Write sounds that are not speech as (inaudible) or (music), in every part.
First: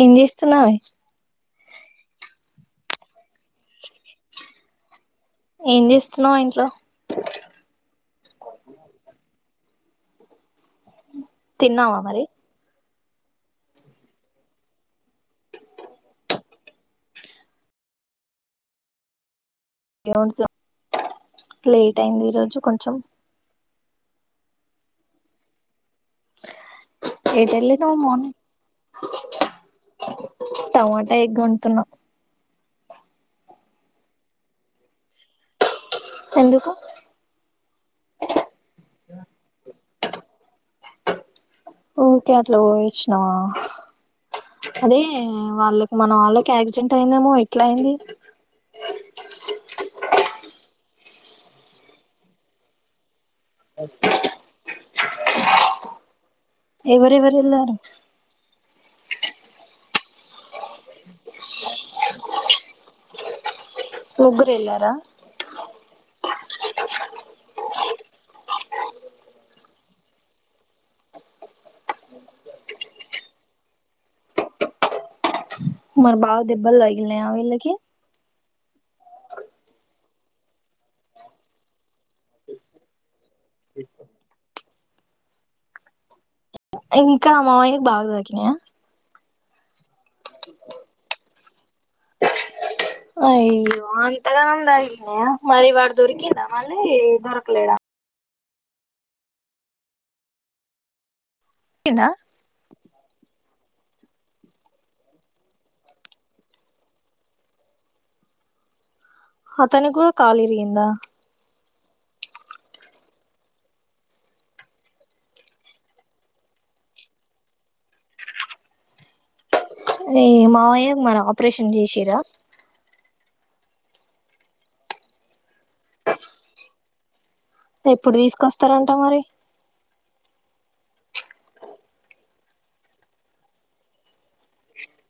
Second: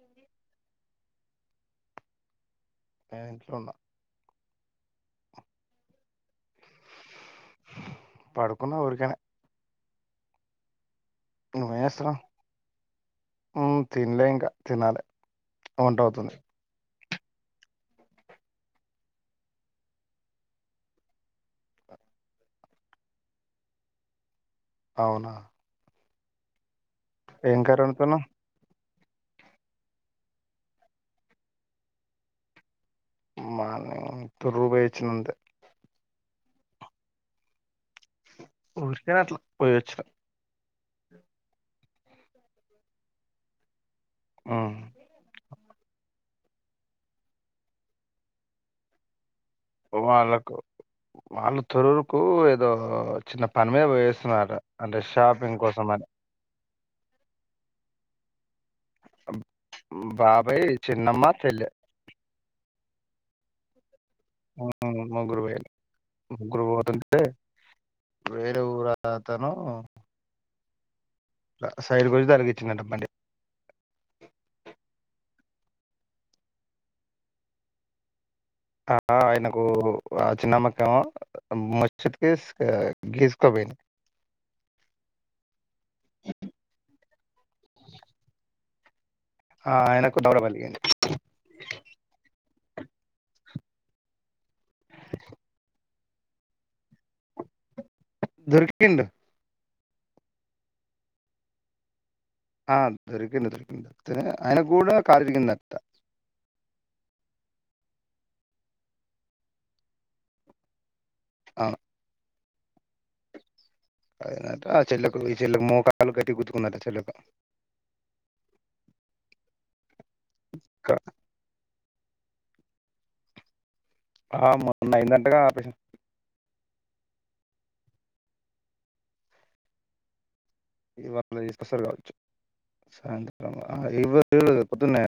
ఏంజస్ నయి ఏట్లో ఉన్నా ఏం చేస్తున్నావు ఇంట్లో పడుకున్న ఊరికనా నువ్వేం తిన్నావా చేస్తున్నావ్ మరి తినలే ఇంకా తినాలి ఉంటవుతుంది లేట్ అయింది ఈరోజు కొంచెం అవునా ఏట ఏం లే కర్రీ ను వండుతున్నావ్ మని టమాటా ఎగ వంటతున్నా మానింగ్ తొర రూపాయయి వచ్చినంతే ఎందుకు ఊరికనే అట్లా పోయి వచ్చిన ఊఓకే అట్లా ఊహచ్చినావా మ్మ్ అదే వాళ్ళ మన వాళ్ళకి యాక్సిడెంట్ అయిందేమో ఎట్లా అయింది వాళ్ళకు వాళ్ళ తరరుకు ఏదో చిన్న పని మీద పోయిస్తున్నారు అంటే షాపింగ్ కోసం అని ఎవరవర ఎలార బాబాయి చిన్నమ్మా చెల్ ముగ్గురు వెళ్ళారా ముగ్గురు పోయ ముగ్గురు పోతుంటే వుఊ రా తను సైడ్ గురించి తలగించింది బ్బండి మరి బాబ దభల్ గల న అలకి ఆ ఆయనకు ఆ చిన్నమకం ముచ్చత్కి గీస్కోబ (unintelligible) ఇంకా మామయకి బాగా దాకినాయా ఆ ఆయనకు దౌరవ పలిగింది అయ్యో అంతద నందగినయ మరబడ దొరికిందా మళ్ళీ దొరకలేద ధర్ఖిండ్ ధర్ఖిండ ఆ దొరికింది దొరికిడి ద ఆయన కూడా కళకి దత అతను కూడా కాలి ఇరిగింద అవును అద అట ఆ చెల్కు ఈ చెల్కు మోకాళ్లు కట్టి గుద్తుకుందట చెల్కు అది మావయ్య క మరీ ఆపరేషన్ చేసిండ్రా ఆ మొన్న అయిందంటగా ఆపిష ఎప్పుడు తీసుకొస్తారంట మరి ఈ వళ తీసుకొస్తరు కావచ్చు సాయంత్ర్రం ఇవరు పొద్దున్నే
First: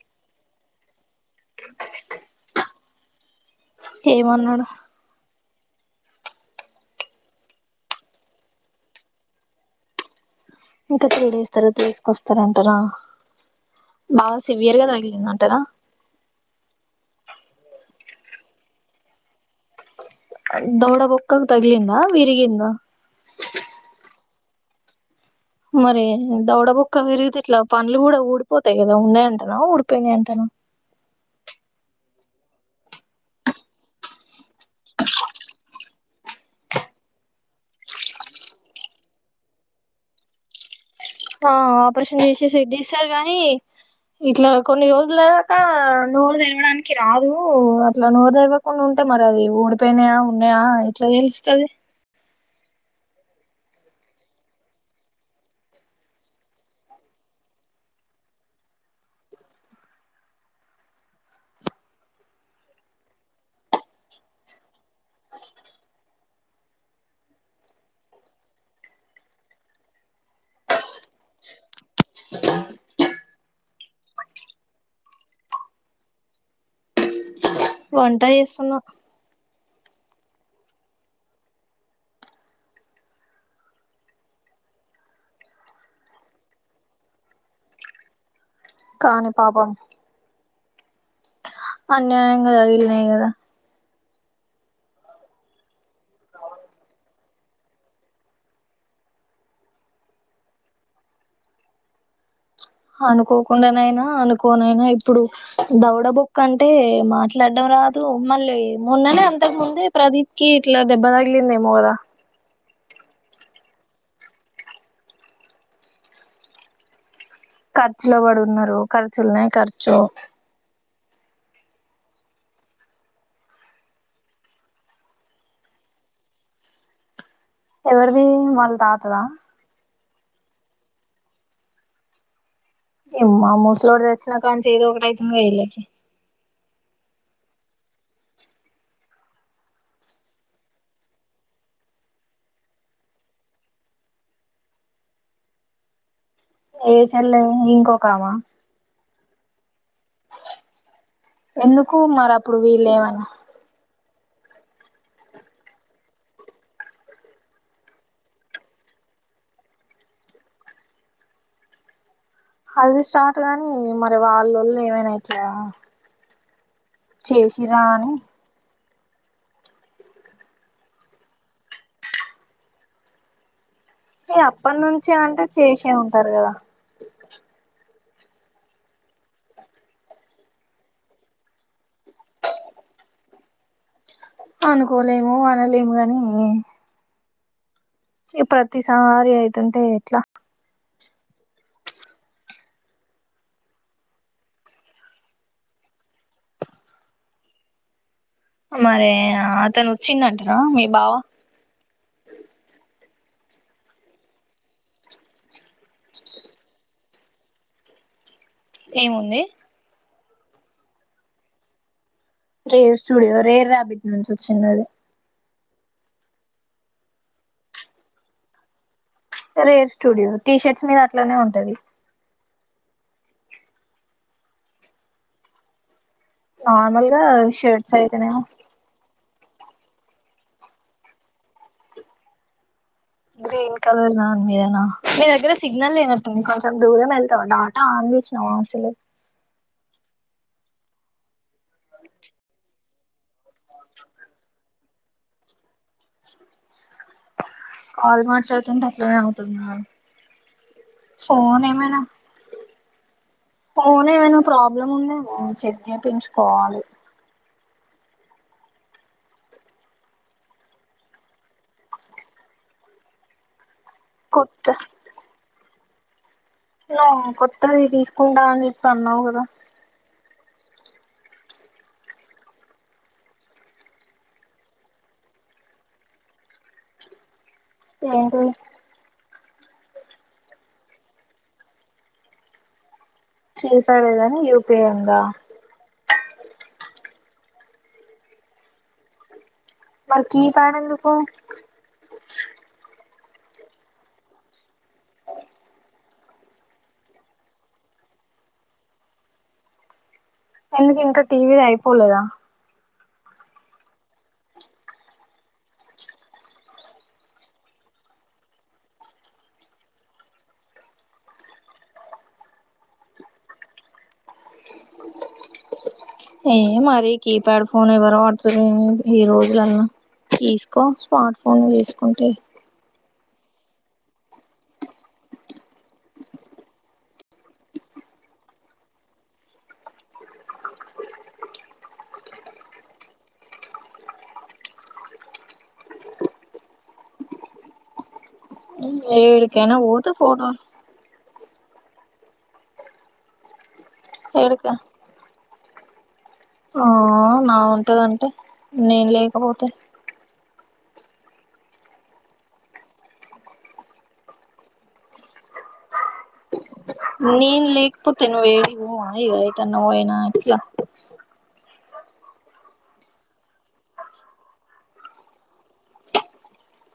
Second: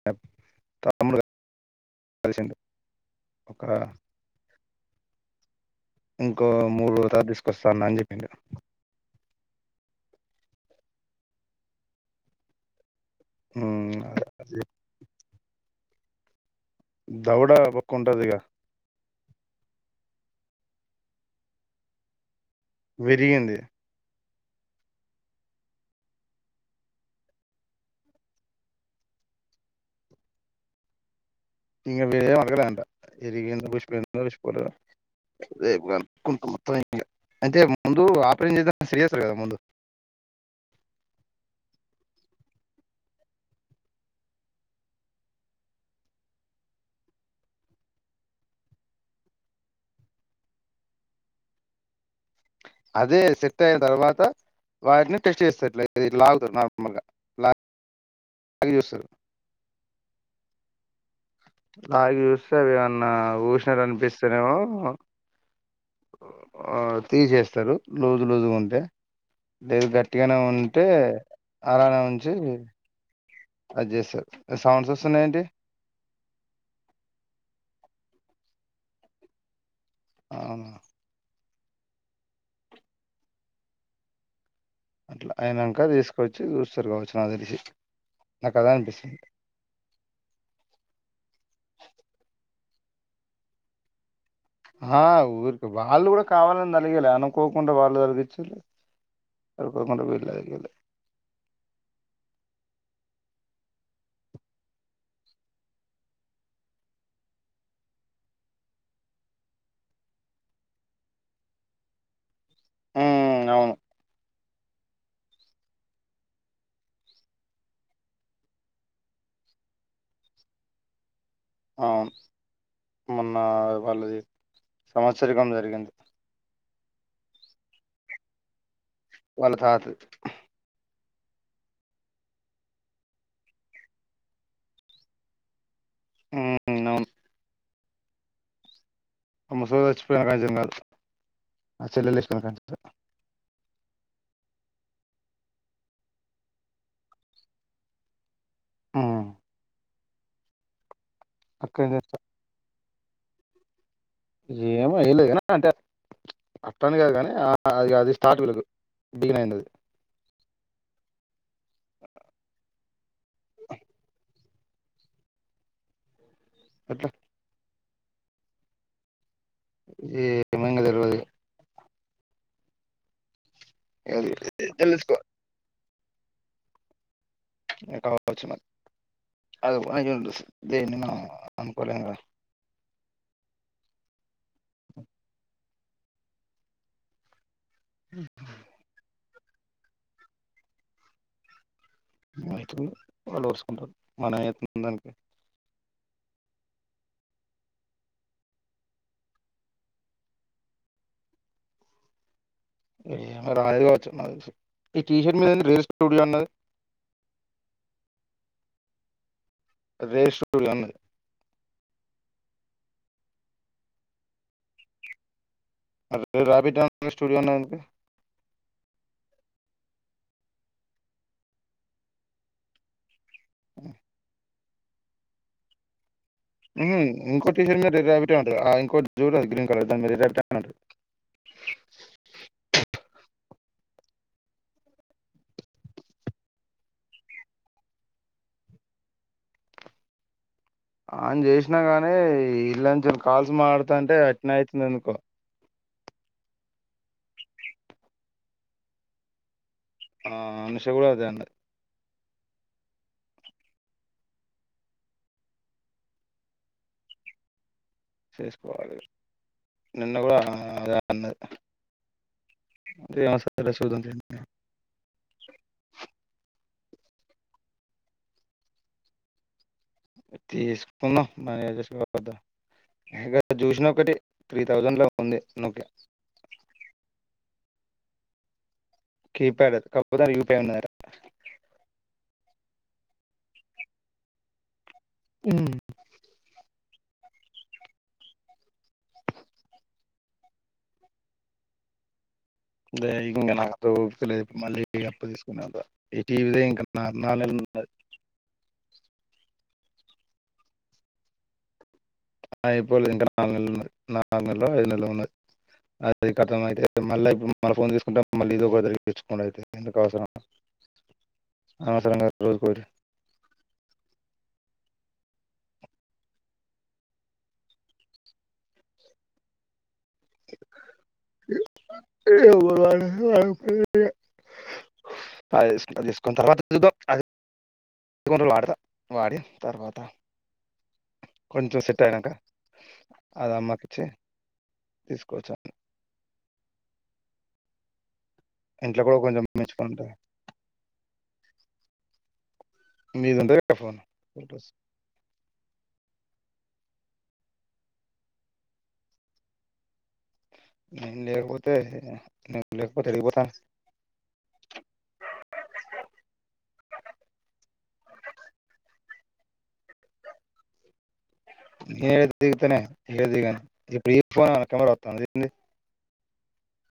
తములు కలిసింది ఏమన్నాడు ఇంకో మూడు రోత తీసుకొస్తా అన్నా అని చెప్పిండు ఇంకా త్రీ డేస్ తర్వా తీసుకొస్తారంటనా హ్మ్. బాగా అదే. సివియర్ గా తగిలిందంటనా దౌడ పక్క ఉంటది గ దౌడ బుక్కగ్ తగలింద విరిగింద విరిగింది మరి దౌడబుక్క విరిగితే ఇట్లా పనులు కూడా ఊడిపోతాయి కదా ఉన్నాయంటనా ఊడిపోయినాయి అంటనా అ ఇగ వేడేం అడగలేదంట ఇరిగిందో ఊసిపోయిందో ఉస్ పోలేదో రేపు కనుకుంట మొత్తం ఇంగ అంటె ముందు ఆపరేషన్ చేసా సరి చేస్తార్ కదా ముందు ఆ ఆపరేషన్ షెడ్ జేస్తారు గా నీ ఇట్లా కొన్ని రోజుల దాకా నోరు తెరవడానికి రాదు అట్లా నోరు తెరవకుండా ఉ అంట మరి అది ఓడిపోయినాయా ఉన్నాయా అని ఏ ట్లా తెలుస్తది అదే సెట్ అయిన తర్వాత వారిని టెస్ట్ చేస్తారు ఇట్ల లాగుతరు నార్మల్ గాలా గి చూసరు నాకు చూస్తే అవి ఏమన్నా ఊసినట్ అనిపిస్తేనేమో ఆ తీసేస్తారు లూజు లూజు గ ఉంటే లేదు గట్టిగానే ఉంటే అలానే ఉంచి అద్ చేసార్ సౌండ్స్ వస్తున్నా యి ఏంటి వంట చేసున్నా అవునా అట్లా అయినాక తీసుకొచ్చి చూస్తారు కావచ్చు నాకు తెలిసి నాకు అదే అనిపిస్తుంది అన్యాయంగ దగిల్నాయ్ కదా ఆ ఊరిక వాళ్ళు కూడా కావాలని తలిగిలా అనుకోకుండా వాళ్ళు తలిగించలే అనుకోకుండా వీల్ దగిలిల్ అనుకోకుండానైనా అనుకోనైనా ఇప్పుడు దౌడ బొక్క అంటే మాట్లాడడం రాద్ తో మళ్ళీ మోన్ననే అంతకు ముందే ప్రదీప్ కి ఇట్లా దెబ్బ తగిలిందేమో కదా హుమ్ అవును ఖర్చులో పడి ఉన్నారు ఖర్చుల్నే ఖర్చు అవును మొన్న వాల్ ది సంవత్సరికం జరిగింది ఎవరిది వాళ్ళ తాత్ వాళ్ళ తాతది యమ్మ మూసలోడు సచ్చిన కాంచీ ఎదో ఒకటి అయ్తున్దీలకి ఉమ్ అవును ఆ ముస్లోడు సచిపోయనకానుంచి ఏం కాదు ఆ చెల్లెల్ సచ్చిపోయిన కాంచీ అట ఏ చెల్లే ఇంకొకామా ఆ ఎందుకు చేస్తా మరి అప్పుడు వీళమనా ఏమో ఇలేనా అంటే (unintelligible) అది స్టార్ట్ గాని మరి వాళ్ళ ఏమైనా ఇట్ల ఎట్లా చేసిరా అని (unintelligible) అది ఈ అప్పటి నుంచి తెలుసుకోవాలి. అంటే చేసే ఉంటారు కదా కావచ్చు అది పో దేని మ అనుకోలేంగా అనుకోలేము అనలేము కాని ఈ ప్రతిసారి అయితుంటే ఎట్లా అైతు వాళ్ళు చుకుంటారు మన దానికి మరే అతను వచ్చిందంటార మీ బావ అనేది కావచ్చు ఈ టీషర్ట్ (unintelligible) వేరే స్టూడియో అన్నది ఏముంది (unintelligible) రేర్ స్టూడియో రేర్ రాబిట్ నుంచి వచ్చింది (unintelligible) రాబిట్ట స్టూడియోనా (unintelligible) రేర్ స్టూడియో టీ షర్ట్స్ మీద అట్లానే ఉంటది ఆ నార్మల్ గా షర్ట్స్ అయితేనేమో (unintelligible) (inaudible) గ్రీన్ కలర్ నా మీదనా మీ దగ్గర సిగ్నల్ లేనట్టుంంది కొంచెం దూరం వెళ్తాండి ఆట (unintelligible) అసలు ఆన చేసినా గాని ఇల్లాంటి కాల్స్ మాడుతా అంటే అట్నే అవుతుంది అందుకో కాల్ మాట్లాడుతుంటే అట్లనే అవుతుందా ఆ నిష కూడా అదే అంది ఫోన్ ఏమైనా ప్రాబ్లమ్ ఉంద చెక్ చేయించుకోవాలి చేసుకోవాలి నిన్న కూడా అదే అన్న (inaudible) కొత్త కొత్తది తీసుకుంటా అని (unintelligible) అన్నావు కదా తీసుకున్నా (unintelligible) చూసిన ఒకటి త్రీ థౌజండ్ లోలా ఉంది (unintelligible) (unintelligible) కీపాడ్ అది (inaudible) (unintelligible) యూపిఐ ఉందా మరి కి ప్యాడ్ ఎందుకు అదే ఇంకా నాతో మళ్ళీ అప్ప తీసుకునే ఈటీవిద ఇంకా నా నాలు ఎందుకు ఇంకా టీవీ అయిపోలేదా (unintelligible) అది అర్థం అయితే మళ్ళీ మళ్ ఫోన్ తీసుకుంటే మళ్ళీ ఇది ఒక తరిగి తెచ్చుకోం అయితే ఎందుకు (unintelligible) అ (unintelligible) ఏ మరి కీప్యాడ్ ఫోన్ ఎవరు (unintelligible) ఈ రోజులలో తీసుకో స్మార్ట్ ఫోన్లు తీసుకుంటే అది తీసుకుని తర్వాత అది పగుండలు వాడత వాడి తర్వాత కొంచెం సెట్ అయినాక అది అమ్మకి ఇచ్చె తీసుకొ చౌక్ ఇంట్లో కూడా ఏడుకనే పోత ఫోట ఇది ఎంతైదక్క ఫోన్ ఏడిక ఆ నా ఉంటదంటే నేను లేకపోతే నేన లేపోతే లేకపోతే ఏకడపోత నేన లేకపోతే నువ్ ఎడికి పోవ ఎట్టన్న పోయిన అట్లా నేను ఏ దిగుతానే ఏ దిగాను ఇప్పుడు ఈ ఫోన్ కెమెరా వాతంద ఏంది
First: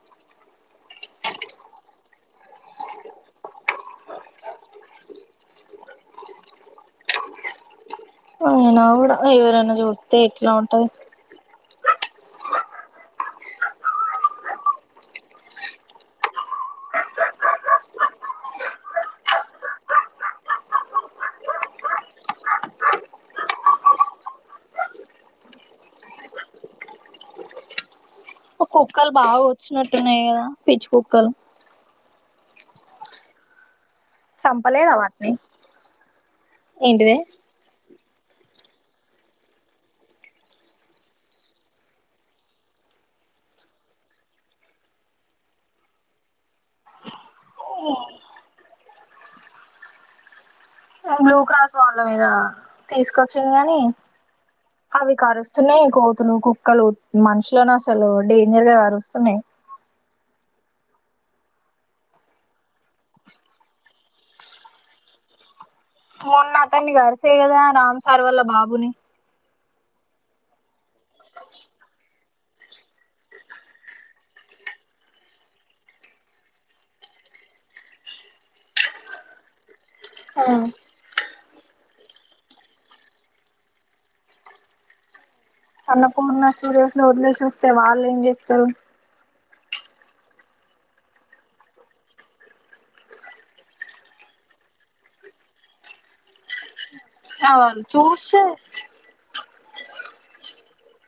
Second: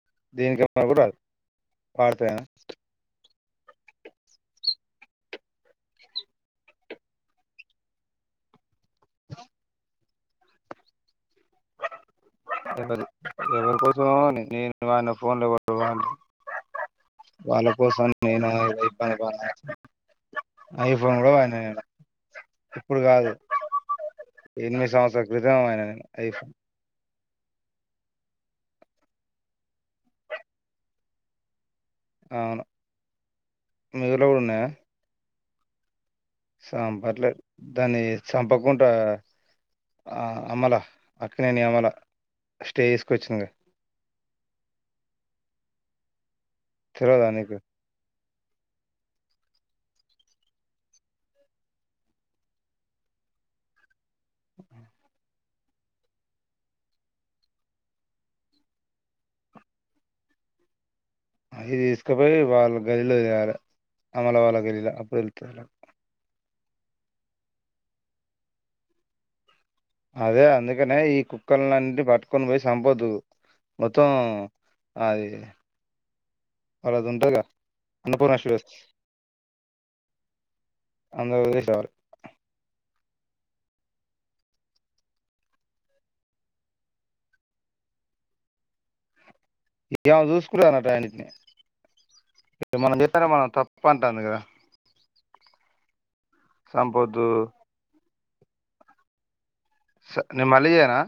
(unintelligible) అయినా కూడా ఎవరన్న చూస్తే ఎట్లా ఉంటాది ఎవని కోసమని (unintelligible) వాళ్ళ కోసం నేను ఇది (unintelligible) ఐఫోన్ కూడా వాడిన నేను ఇప్పుడు కాదు ఎనిమి సంవత్సరాల క్రితం వాడిన నేను ఐఫో కుక్కలు బాగా వచ్చినట్టున్నాయి కదా పిచ్చి కుక్కలు అవును మీ ఊర్లో సంపలేద వాటని సంపట్లేద్ దాన్ని చంపకుండా అమలా అక్కినేని అమల స్టే చేసుకొచ్చిందిగా తెల్వదా నీకు బ్లూ క్రాస్ వాళ్ళ మీద తీసుకొచ్చింది కని అవి కరుస్త స్తున్నాయి కోతులు కుక్కలు మనుషులను అసలు డేంజర్ గా కారుస్తున్నాయి అవి తీసుకుపోయి వాళ్ళ గదిలో ఏయాలి అమల వాళ్ళ గదిలో అప్పుడు తెలుతది నా అతన్ని గరిసేయగదా రామ్ సార్ వాల్ల బాబుని అదే అందుకనే ఈ కుక్కలండి పట్ కొొని పోయి సంపోద్దు మొత్తం అది అది ఉంటది కదా అన్నపూర్ణ స్టూడియోస్ ఆ వదిలేసి రావాలి అన్నపూర్ణ స్టూడియోస్ లో వదిలేసోస్తే వాళ్ళ ఏం చేస్తారు ఇగ ఆమె చూసుకుంటదాట వాటిని మనం చేతంటే మనం తప్ప అంటాంది కదా సంపద్దు క్షే నేన మళ్లీ చెయ్యనా